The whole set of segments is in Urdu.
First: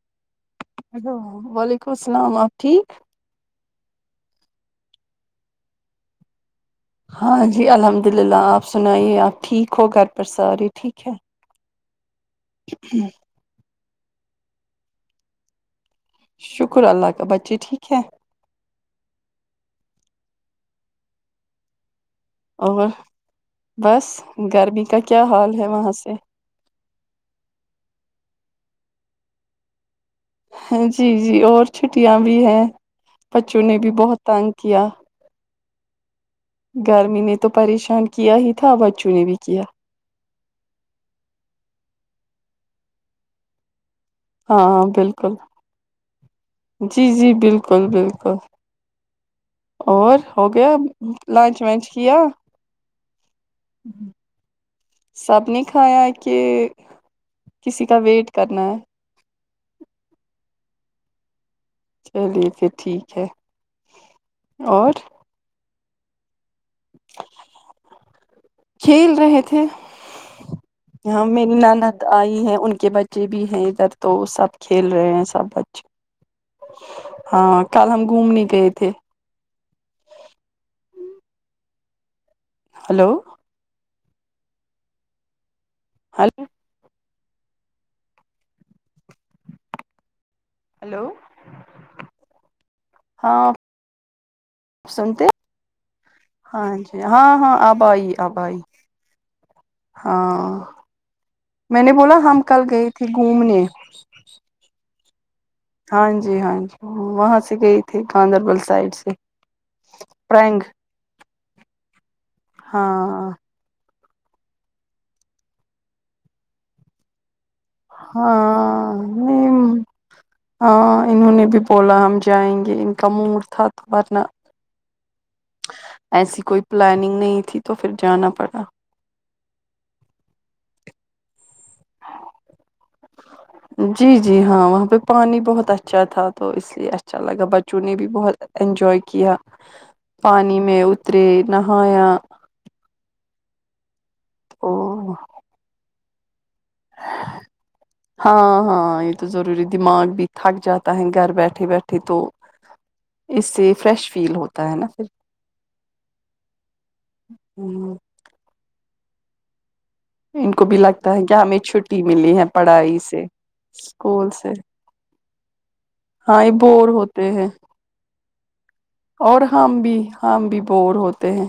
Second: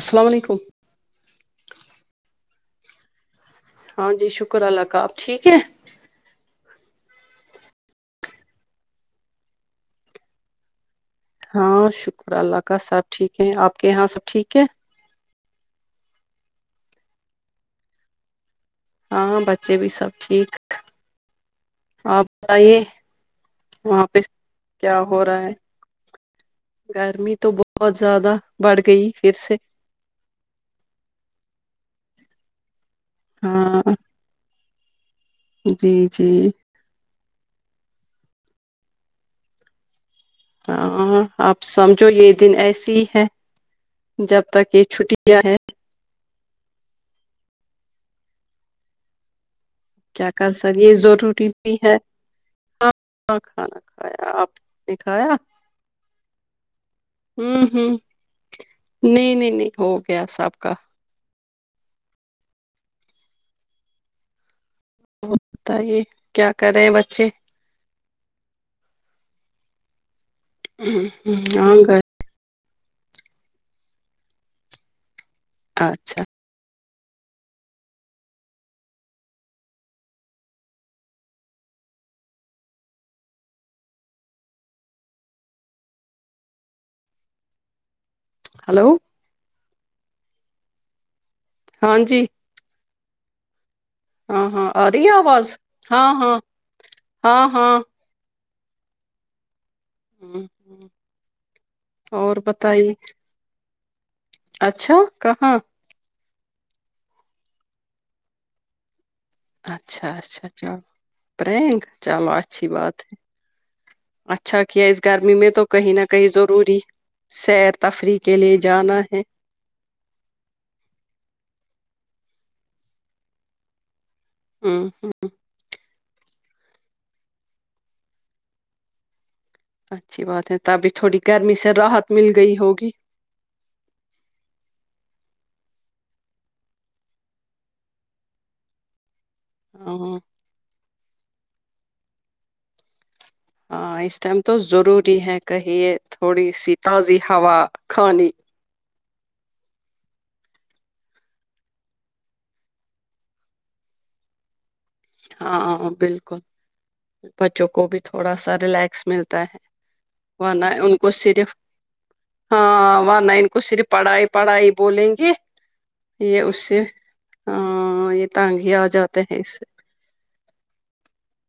السلام علیکم ہیلو وعلیکم السلام آپ ٹھیک ہاں جی شکر اللہ کا آپ ٹھیک ہے ہاں جی الحمد للہ آپ سنائیے آپ ٹھیک ہو گھر پر ساری ٹھیک ہے ہاں شکر اللہ کا سب ٹھیک ہے آپ کے یہاں سب ٹھیک ہے شکر اللہ کا بچے ٹھیک ہے ہاں بچے بھی سب ٹھیک ا اور بس گرمی کا کیا حال ہے وہاں سے گرمی تو بہت زیادہ بڑھ گئی پھر سے جی جی اور چھٹیاں بھی ہیں بچوں نے ہاں بھی بہت تانگ کیا جی جی گرمی نے تو پریشان کیا ہی تھا بچوں نے بھی کیا ہاں آپ سمجھو یہ دن ایسی ہی ہے جب تک ہاں یہ بالکل چھٹیاں ہے جی جی بالکل بالکل اور کیا ہو کر گیا سکے یہ ضروری لنچ بھی ونچ ہے کیا ہاں ہاں کھانا کھایا آپ نے کھایا سب نے کھایا کہ ہوں کسی ہوں کا ویٹ کرنا ہے نہیں نہیں نہیں ہو گیا سب کا چلیے پھر ٹھیک ہے اور وہ بتائیے کیا کر رہے ہیں بچے کھیل رہے تھے ہاں میری ناند آئی ہیں ان کے بچے بھی ہیں ادھر تو سب کھیل رہے ہیں سب بچ اچھا ہاں کل ہم گھومنے گئے تھے ہیلو ہیلو ہیلو ہیلو ہاں جی ہاں ناقابل سماعت سنتے ہاں جی ہاں ہاں آبائی آبائی ہاں میں نے بولا اور ہم کل گئی بتائیے تھی گھومنے اچھا کہاں ہاں جی ہاں جی وہاں سے گئی تھی گاندربل سائڈ سے اچھا اچھا پرینگ چلو پرینگ چلو اچھی بات ہے ہاں اچھا کیا اس گرمی میں تو کہیں نہ کہیں ضروری سیر تفریح کے لیے ہاں جانا ہے ہمم ہاں انہوں نے بھی بولا ہم جائیں گے ان کا موڈ تھا تو ھرنہ ہمم ہمم ایسی کوئی پلاننگ نہیں تھی تو پھر جانا پڑا اچھی بات ہے تبھی تھوڑی گرمی سے راحت مل گئی ہوگی جی جی ہاں وہاں پہ پانی بہت اچھا تھا تو اس لیے اچھا لگا بچوں نے بھی بہت انینجوائے کیا ہاں پانی میں اترے نہایا ہاں اس ٹائم تو او ضروری ہے کہیے تھوڑی سی تازی ہوا کھانی ہاں ہاں یہ تو ضروری دماغ بھی تھک جاتا ہے گھر بیٹھے بیٹھے تو اس سے فریش فیل ہوتا ہے نا پھر ہاں بالکل بچوں کو ہوں، بھی تھوڑا سا ریلیکس ملتا ہے ورنہ بھی ان کو لگتا ہے کہ صرف ہمیں چھٹی ملی ہے پڑھائی ہاں سے ورنہ ان کو صرف پڑھائی اسکول سے پڑھائی بولیں گے یہ ہاں اس سے بور ہوتے ہیں ہاں یہ ٹانگی آ جاتے ہیں اور اس سے ہم بھی ہم بھی بور ہوتے ہیں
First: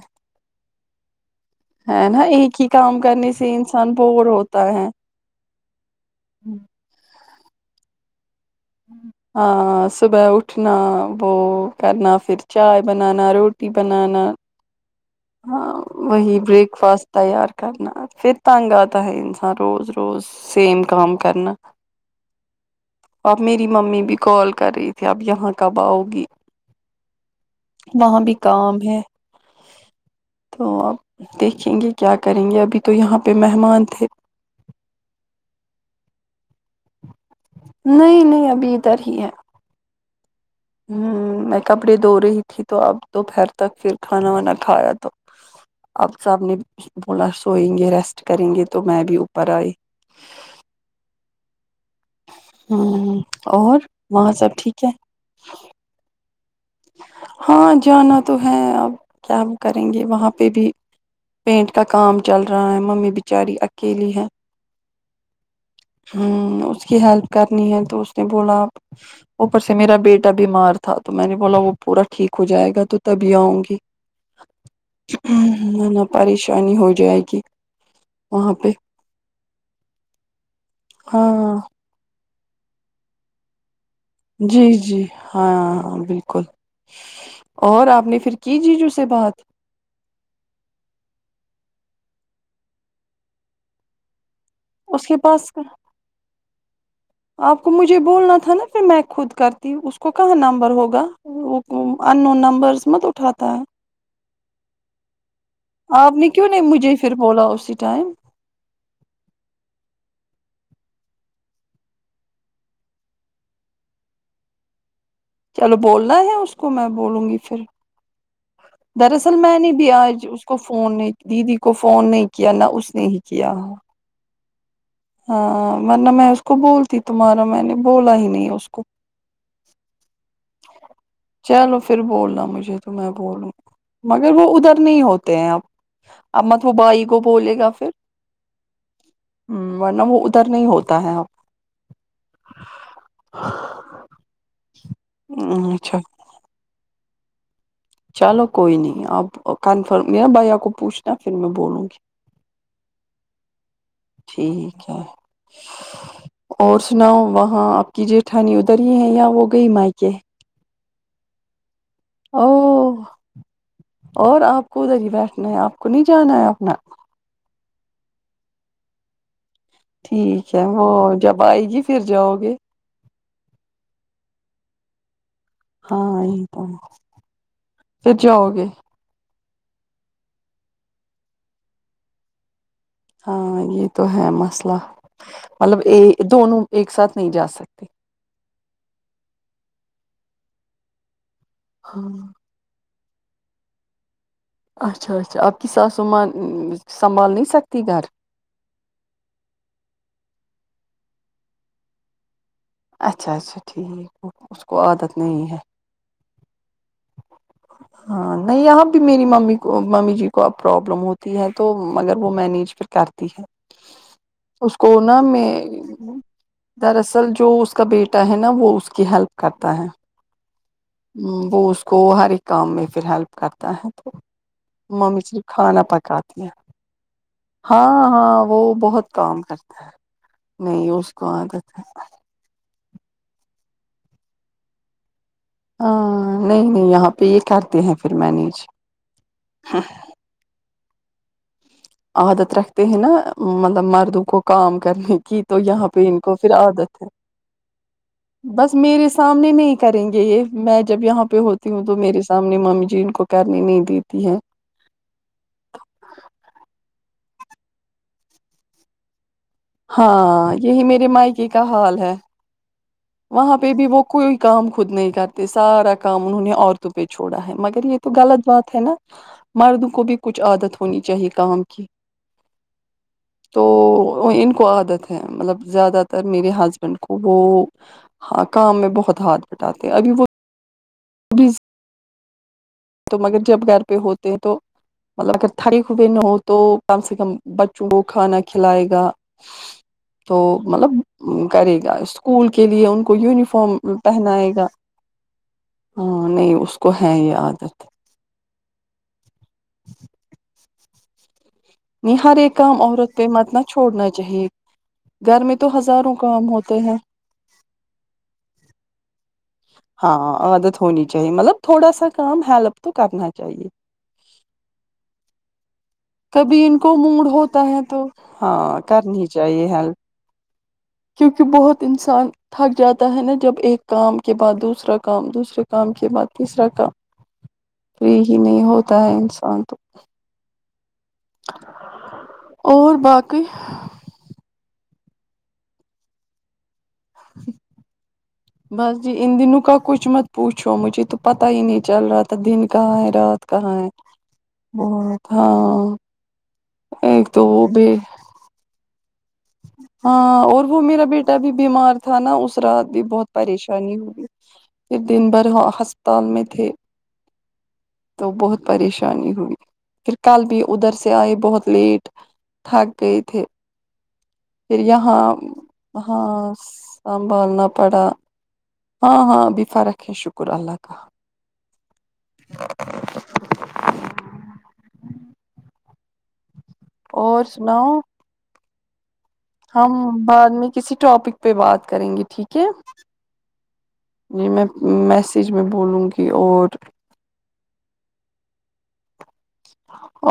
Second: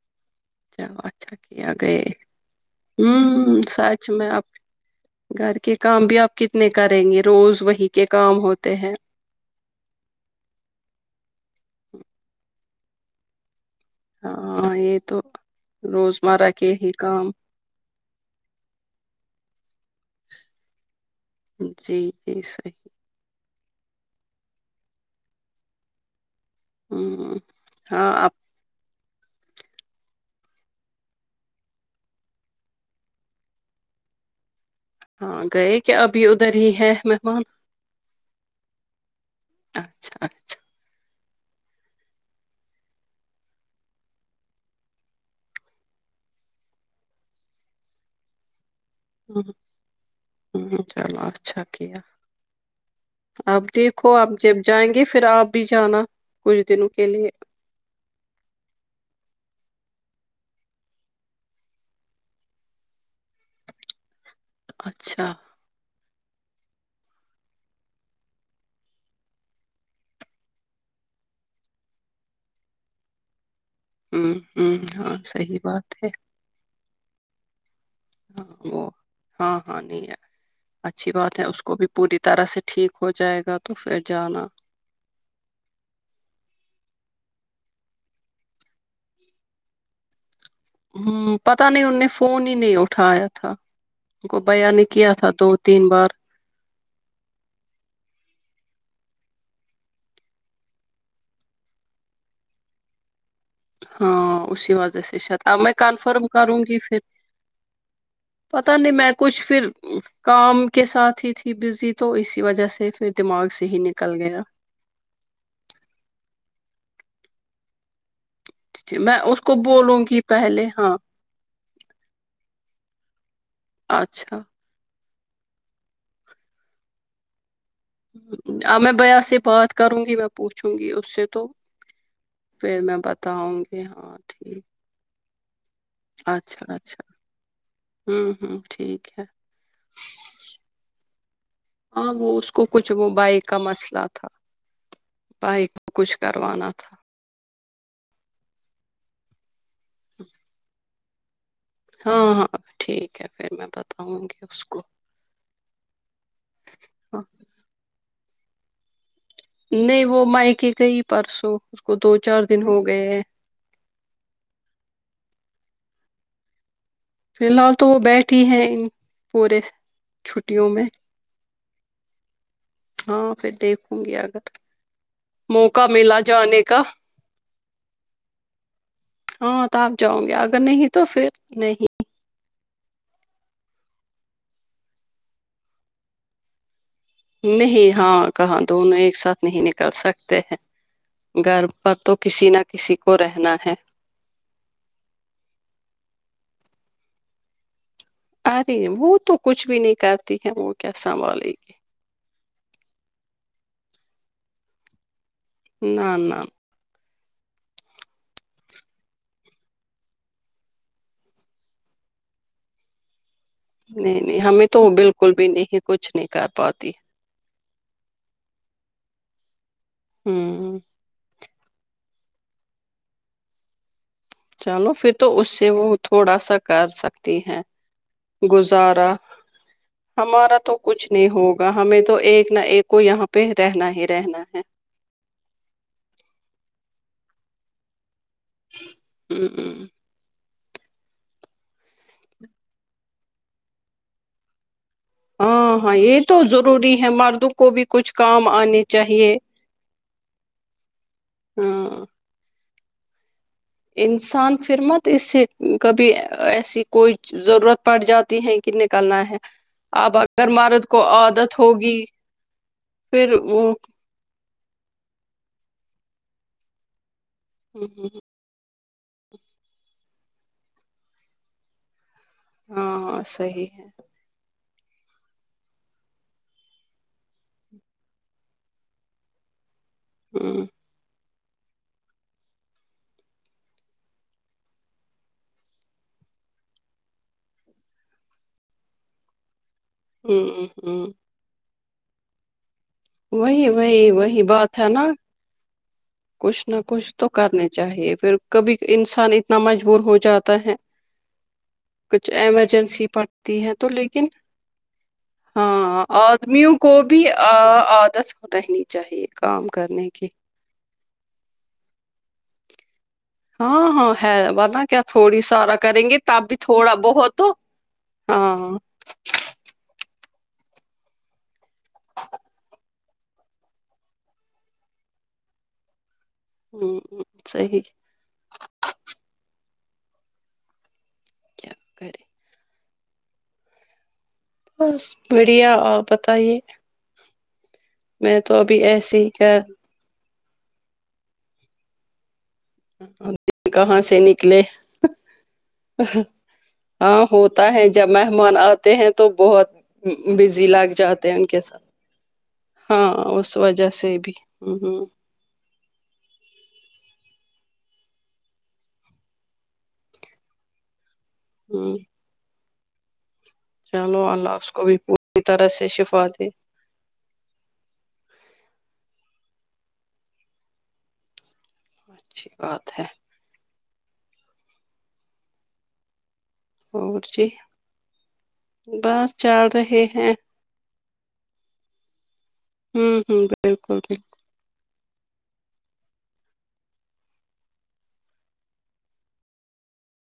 چلو اچھا کیا گئے ہے نا ایک ہی کام کرنے سے ہوں انسان سچ بور میں آپ ہوتا ہے گھر کے کام بھی آپ کتنے کریں گے روز وہی کے کام ہوتے ہیں ہاں صبح اٹھنا وہ کرنا پھر چائے بنانا روٹی روٹی بنانا ہاں یہ تو ہاں وہی روزمرہ بریک کے ہی فاسٹ کام تیار کرنا پھر تنگ آتا ہے انسان روز روز سیم کام کرنا جی جی صحیح اب میری ممی بھی کال کر رہی تھی اب یہاں کب آؤ گی ہوں ہاں وہاں آپ بھی کام ہے تو آپ دیکھیں گے کیا کریں گے ابھی تو یہاں پہ مہمان تھے ہاں گئے کیا ابھی ادھر ہی ہے مہمان نہیں نہیں ابھی ادھر ہی ہے اچھا اچھا ہمم میں کپڑے دھو رہی تھی تو اپ دوپہر تک پھر کھانا وانا کھایا تو اب صاحب نے بولا سوئیں گے ریسٹ کریں گے تو میں بھی اوپر آئی ہوں چلو اچھا کیا ہوں اب اور دیکھو آپ وہاں جب سب ٹھیک ہے جائیں گے پھر آپ بھی جانا کچھ دنوں کے لیے ہاں جانا تو ہے اب کیا کریں گے وہاں پہ بھی پینٹ کا کام چل رہا ہے ممی بچاری اکیلی ہے اچھا ہوں ں اس کی ہیلپ کرنی ہے تو اس نے بولا اب اوپر سے میرا بیٹا بیمار تھا تو میں نے بولا وہ پورا ٹھیک ہو جائے گا تو تبھی آؤں گی ہوں ہوں ہاں صحیح بات ہے پریشانی ہو جائے گی وہاں ہاں پہ وہ ہاں ہاں نہیں اہے اچھی بات ہے ہاں اس کو بھی پوری طرح سے ٹھیک ہو جائے گا تو پھر جانا جی جی ہاں ں بالکل اور آپ نے پھر کی جیجو سے بات ہوں پتا نہیں ان نے فون ہی نہیں اٹھایا تھا بھیا نے اس کیا کے تھا کیا تھا پاس دو تین بار آپ کو مجھے بولنا تھا نا پھر میں خود کرتی اس کو کہاں نمبر ہوگا [unintelligible] ان نون نمبرس مت اٹاتا ہے ہاں اسی وجہ سے شاید اب میں آپ کنفرم نے کیوں کروں نہیں گی مجھے پھر بولا اسی ٹائم پتا نہیں میں کچھ پھر کام کے ساتھ ہی تھی بزی تو اسی وجہ سے پھر دماغ سے ہی نکل گیا چلو بولنا ہے اس کو میں بولوں گی پھر دراصل اس کو میں نہیں بھی بولوں گی آج اس کو پہلے ہاں فون نہیں دیدی کو فون نہیں کیا نہ اس نے ہی کیا اچھا ہاں ں ورنہ میں اس کو بولتی تمہارا میں نے بولا ہی نہیں اس کو اب میں بھیا سے بات کروں گی میں پوچھوں گی اس سے تو چلو پھر بولنا مجھے پھر تو میں بولوں بتاؤں گی ہاں ں مگر وہ ٹھیک ادھر نہیں ہوتے ہیں اب اب اچھا مت وہ اچھا بھائی کو بولے ہوں ہوں ٹھیک ہے ہوں ورنہ وہ ادھر نہیں ہوتا ہے اب ہاں وہ اس کو کچھ وہ بھائی کا مسئلہ تھا بھائی اچھا کچھ کروانا تھا چلو کوئی نہیں اپ کنفرم یابھائی کو پوچھنا پھر میں بولوں گی ہاں ہاں ٹھیک ہے پھر میں بتاؤں گی اس کو ٹھیک ہے اور ہاں سناؤ وہاں آپ کی جٹھانی ادھر ہی ہے یا وہ گئی نہیں مائکے وہ مائیکے گئی پرسوں اس کو دو چار او دن ہو گئے ہیں اور آپ کو ادھر ہی بیٹھنا ہے آپ کو نہیں جانا ہے اپنا فی الحال تو وہ بیٹھی ہیں پورے ٹھیک ہے چھٹیوں میں وہ جب آئے گی پھر جاؤ گے ہاں پھر دیکھوں گی اگر موقع ملا ہاں یہ جانے تو کا پھر جاؤ گے ہاں تو تپ جاؤ نگی اگر نہیں تو پھر نہیں ہاں یہ تو ہے مثلا مطلب یہ دونوں ایک ساتھ نہیں جا سکتے نہیں ہاں کہاں دونوں ایک ساتھ نہیں نکل سکتے ہیں گھر پر تو کسی نہ کسی کو رہنا ہے اچھا اچھا آپ کی ساسو ماں نہ سنبھال نہیں سکتی گھر ا رہے وہ تو کچھ بھی نہیں کرتی ہے وہ کیا سنبھالے گی اچھا اچھا ٹھیک ا اس کو عادت نہیں ہے نہ نہ ہاں نہیں یہاں بھی میری ممی کو ممی جی کو اب پرابلم ہوتی ہے تو مگر وہ مینیج کرتی ہے نہیں نہیں ہمیں اس تو کو نہ بالکل میں بھی نہیں کچھ نہیں کر پاتی دراصل جو اس کا بیٹا ہے نا وہ اس کی ہیلپ کرتا ہے ھمم وہ اس کو ہر ایک کام میں پھر ہیلپ کرتا ہے تو چلو پھر ممی تو صرف اس سے کھانا وہ تھوڑا پکاتی ہیں سا کر سکتی ہیں ہاں ہاں وہ گزارا بہت کام کرتا ہے ہمارا تو کچھ اس نہیں کو عادت ہوگا ہے۔ ہمیں تو ایک نہ ایک کو یہاں پہ رہنا ہی رہنا ہے ہاں نہیں نہیں یہاں پہ یہ کرتے ہیں پھر مینیج ھمم ھمم عادت رکھتے ہیں نہ مطلب مردوں کو کام کرنے کی کی تو ہاں یہاں ہاں پہ یہ ان کو تو پھر ضروری عادت ہے مردوں کو بھی کچھ کام بس آنے میرے چاہیے سامنے نہیں کریںگے یہ میں جب یہاں پہ ہوتی ہوں تو ہاں میرے سامنے ممی جی ان کو کرنی نہیں دیتی ہے انسان پھرمت اس سے کبھی ایسی کوئی ضرورت پڑ جاتی ہے کہ نکلنا ہے آب اگر ہاں یہی مرد کو میرے مائکے عادت کا حال ہوگی ہے وہاں پہ بھی وہ کوئی کام خود نہیں کرتے سارا کام انہوں نے عورتوں پہ چھوڑا ہے مگر یہ تو غلط بات ہے نا مردوں کو بھی کچھ عادت ہونی چاہیے کام کی ہاں تو صحیح ہے تو ان کو عادت ہے مطلب زیادہ تر میرے ہسبینڈ کو وہ ہاں کام میں بہت ہاتھ بٹاتے ہیں ابھی وہ [inaudible] [unintelligible] تو مگر جب گھر پہ ہوتے ہیں تو مطلب اگر [unintelligible] ہو تو کم سے کم بچوں کو کھانا کھلائے گا تو ہمم ہمم مطلب کرے گا اسکو کول کے لیئے ان کو وہی یونیفارم وہی وہی پہنائے گا بات ہے نا ہاں نہیں اس کو ہے یہ عادت چاہے پھر کبھی انسان اتنا مجبور ہو جاتا ہے نہیں کچھ ہر ایک کام ایمرجنسی عورت پہ مت نہ پڑتی ہے تو چھوڑنا لیکن چاہیے گھر میں تو ہاں ہزاروں کام آدمیوں ہوتے کو ہیں بھی عادت رہنی چاہیے کام کرنے کی ہاں عادت ہونی چاہے مطلب تھوڑا سا کام ہیلپ تو کرنا چاہیے ہاں ہاں ہےور نا کیا تھوڑی سارا کریںگے کبھی ان کو موڈ ہوتا ہے تو ہاں کرنی چاہیے ہیلپ کیونکہ بہت انسان تھک جاتا ہے نا جب ایک کام کے بعد دوسرا کام دوسرے کام کے بعد تیسرا کام ہوں، صحیح فری ہی نہیں ہوتا ہے انسان تو کیا کرے اور باقی بس بڑیا آپ بتائیے میں تو ابھی بس جی ایسے ہی ان کر دنوں کا کچھ مت پوچھو مجھے تو پتا ہی نہیں چل رہا تھا دن کہاں ہے رات کہاں ہے سے نکلے ہاں ہاں ایک تو وہ ہوتا ہے بھی جب مہمان آتے ہیں تو بہت ہاں اور بزی وہ لگ میرا جاتے بیٹا ہیں ان بھی کے ساتھ بیمار تھا نا اس رات بھی ہاں بہت اس وجہ پریشانی سے ہوئی بھی ہوں ہوں پھر دن بھر ہسپتال میں تھے تو بہت پریشانی ہوئی پھر کل بھی ادھر سے آئے بہت ہوں لیٹ تھک گئے تھے چلو اللہ اس پھر کو بھی یہاں پوری طرح سے شفا ہاں دے سنبھالنا پڑا ہاں ہاں بھی فرق ہے شکر اللہ کا اچھی بات ہے اورور اور جی سناؤ بس چل ہم رہے ہیں بعد میں کسی ٹاپک پہ بات کریں گے ٹھیک ہے ہوں ہ بالکل بالکل جی میں میسیج میں بولوں گی اور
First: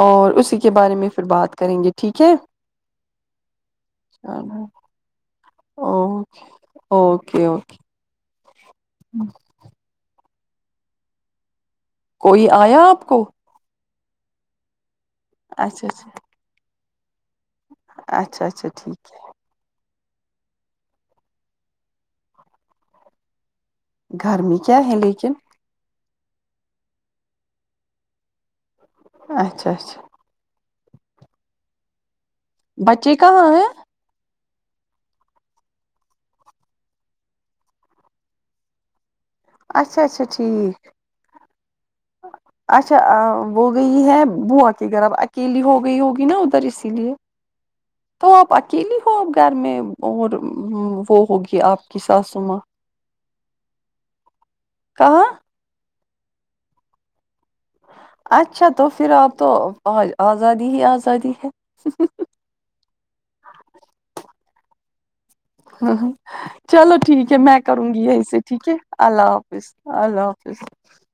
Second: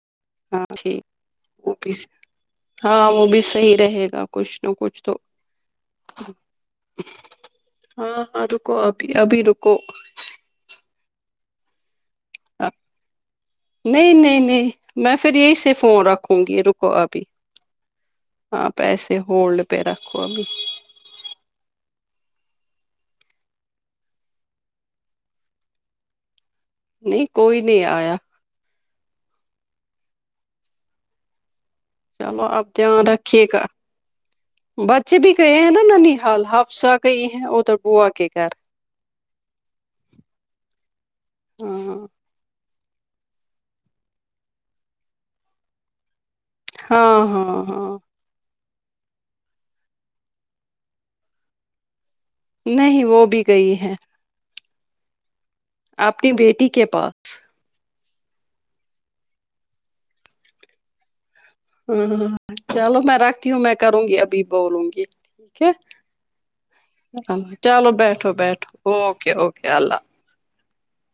اور اسی ہاں کے بارے میں ٹھیک پھر بات وہ کریں گے بھی ٹھیک ہے ہاں وہ بھی صحیح رہے گا کچھ نہ کچھ تو اوکے اوکے ہاں ہاں رکو ابھی ابھی رکو کوئی آیا آپ کو نہیں نہیں نہیں میں پھر یہی سے اچھا فون اچھا رکھوں گی رکو ابھی اچھا ہاں اچھا ٹھیک پیسے ہولڈ پہ رکھو ابھی گھر میں کیا ہے لیکن نہیں کوئی نہیں آیا اچھا اچھا چلو آپ دھیان بچے رکھیے کہاں گا ہیں بچے بھی گئے ہیں نا ننی حال ہفسہ کہئی ہے ادھر بوا کے گھر اچھا اچھا ٹھیک [inaudible] اچھا وہ گئی ہے بہت ہی گرب اکیلی ہو گئی ہوگی نا سر اسی لیے ہاں ہاں ہاں تو آپ اکیلی ہو آپ گھر میں اور وہ ہوگی آپ کی ساسوما نہیں وہ بھی گئی ہے کہاں اپنی بیٹی کے پاس اچھا تو پھر آپ تو آزادی ہی آزادی ہے ہاں ہاں چلو میں رکھتی ہوں میں کروں گی ابھی بولوں گی ہے ہاں چلو ٹھیک ہے میں کروں چلو گی یہیں بیٹھو سے ٹھیک ہے بیٹھو اللہ اوکے حافظ اوکے اللہ حافظ جی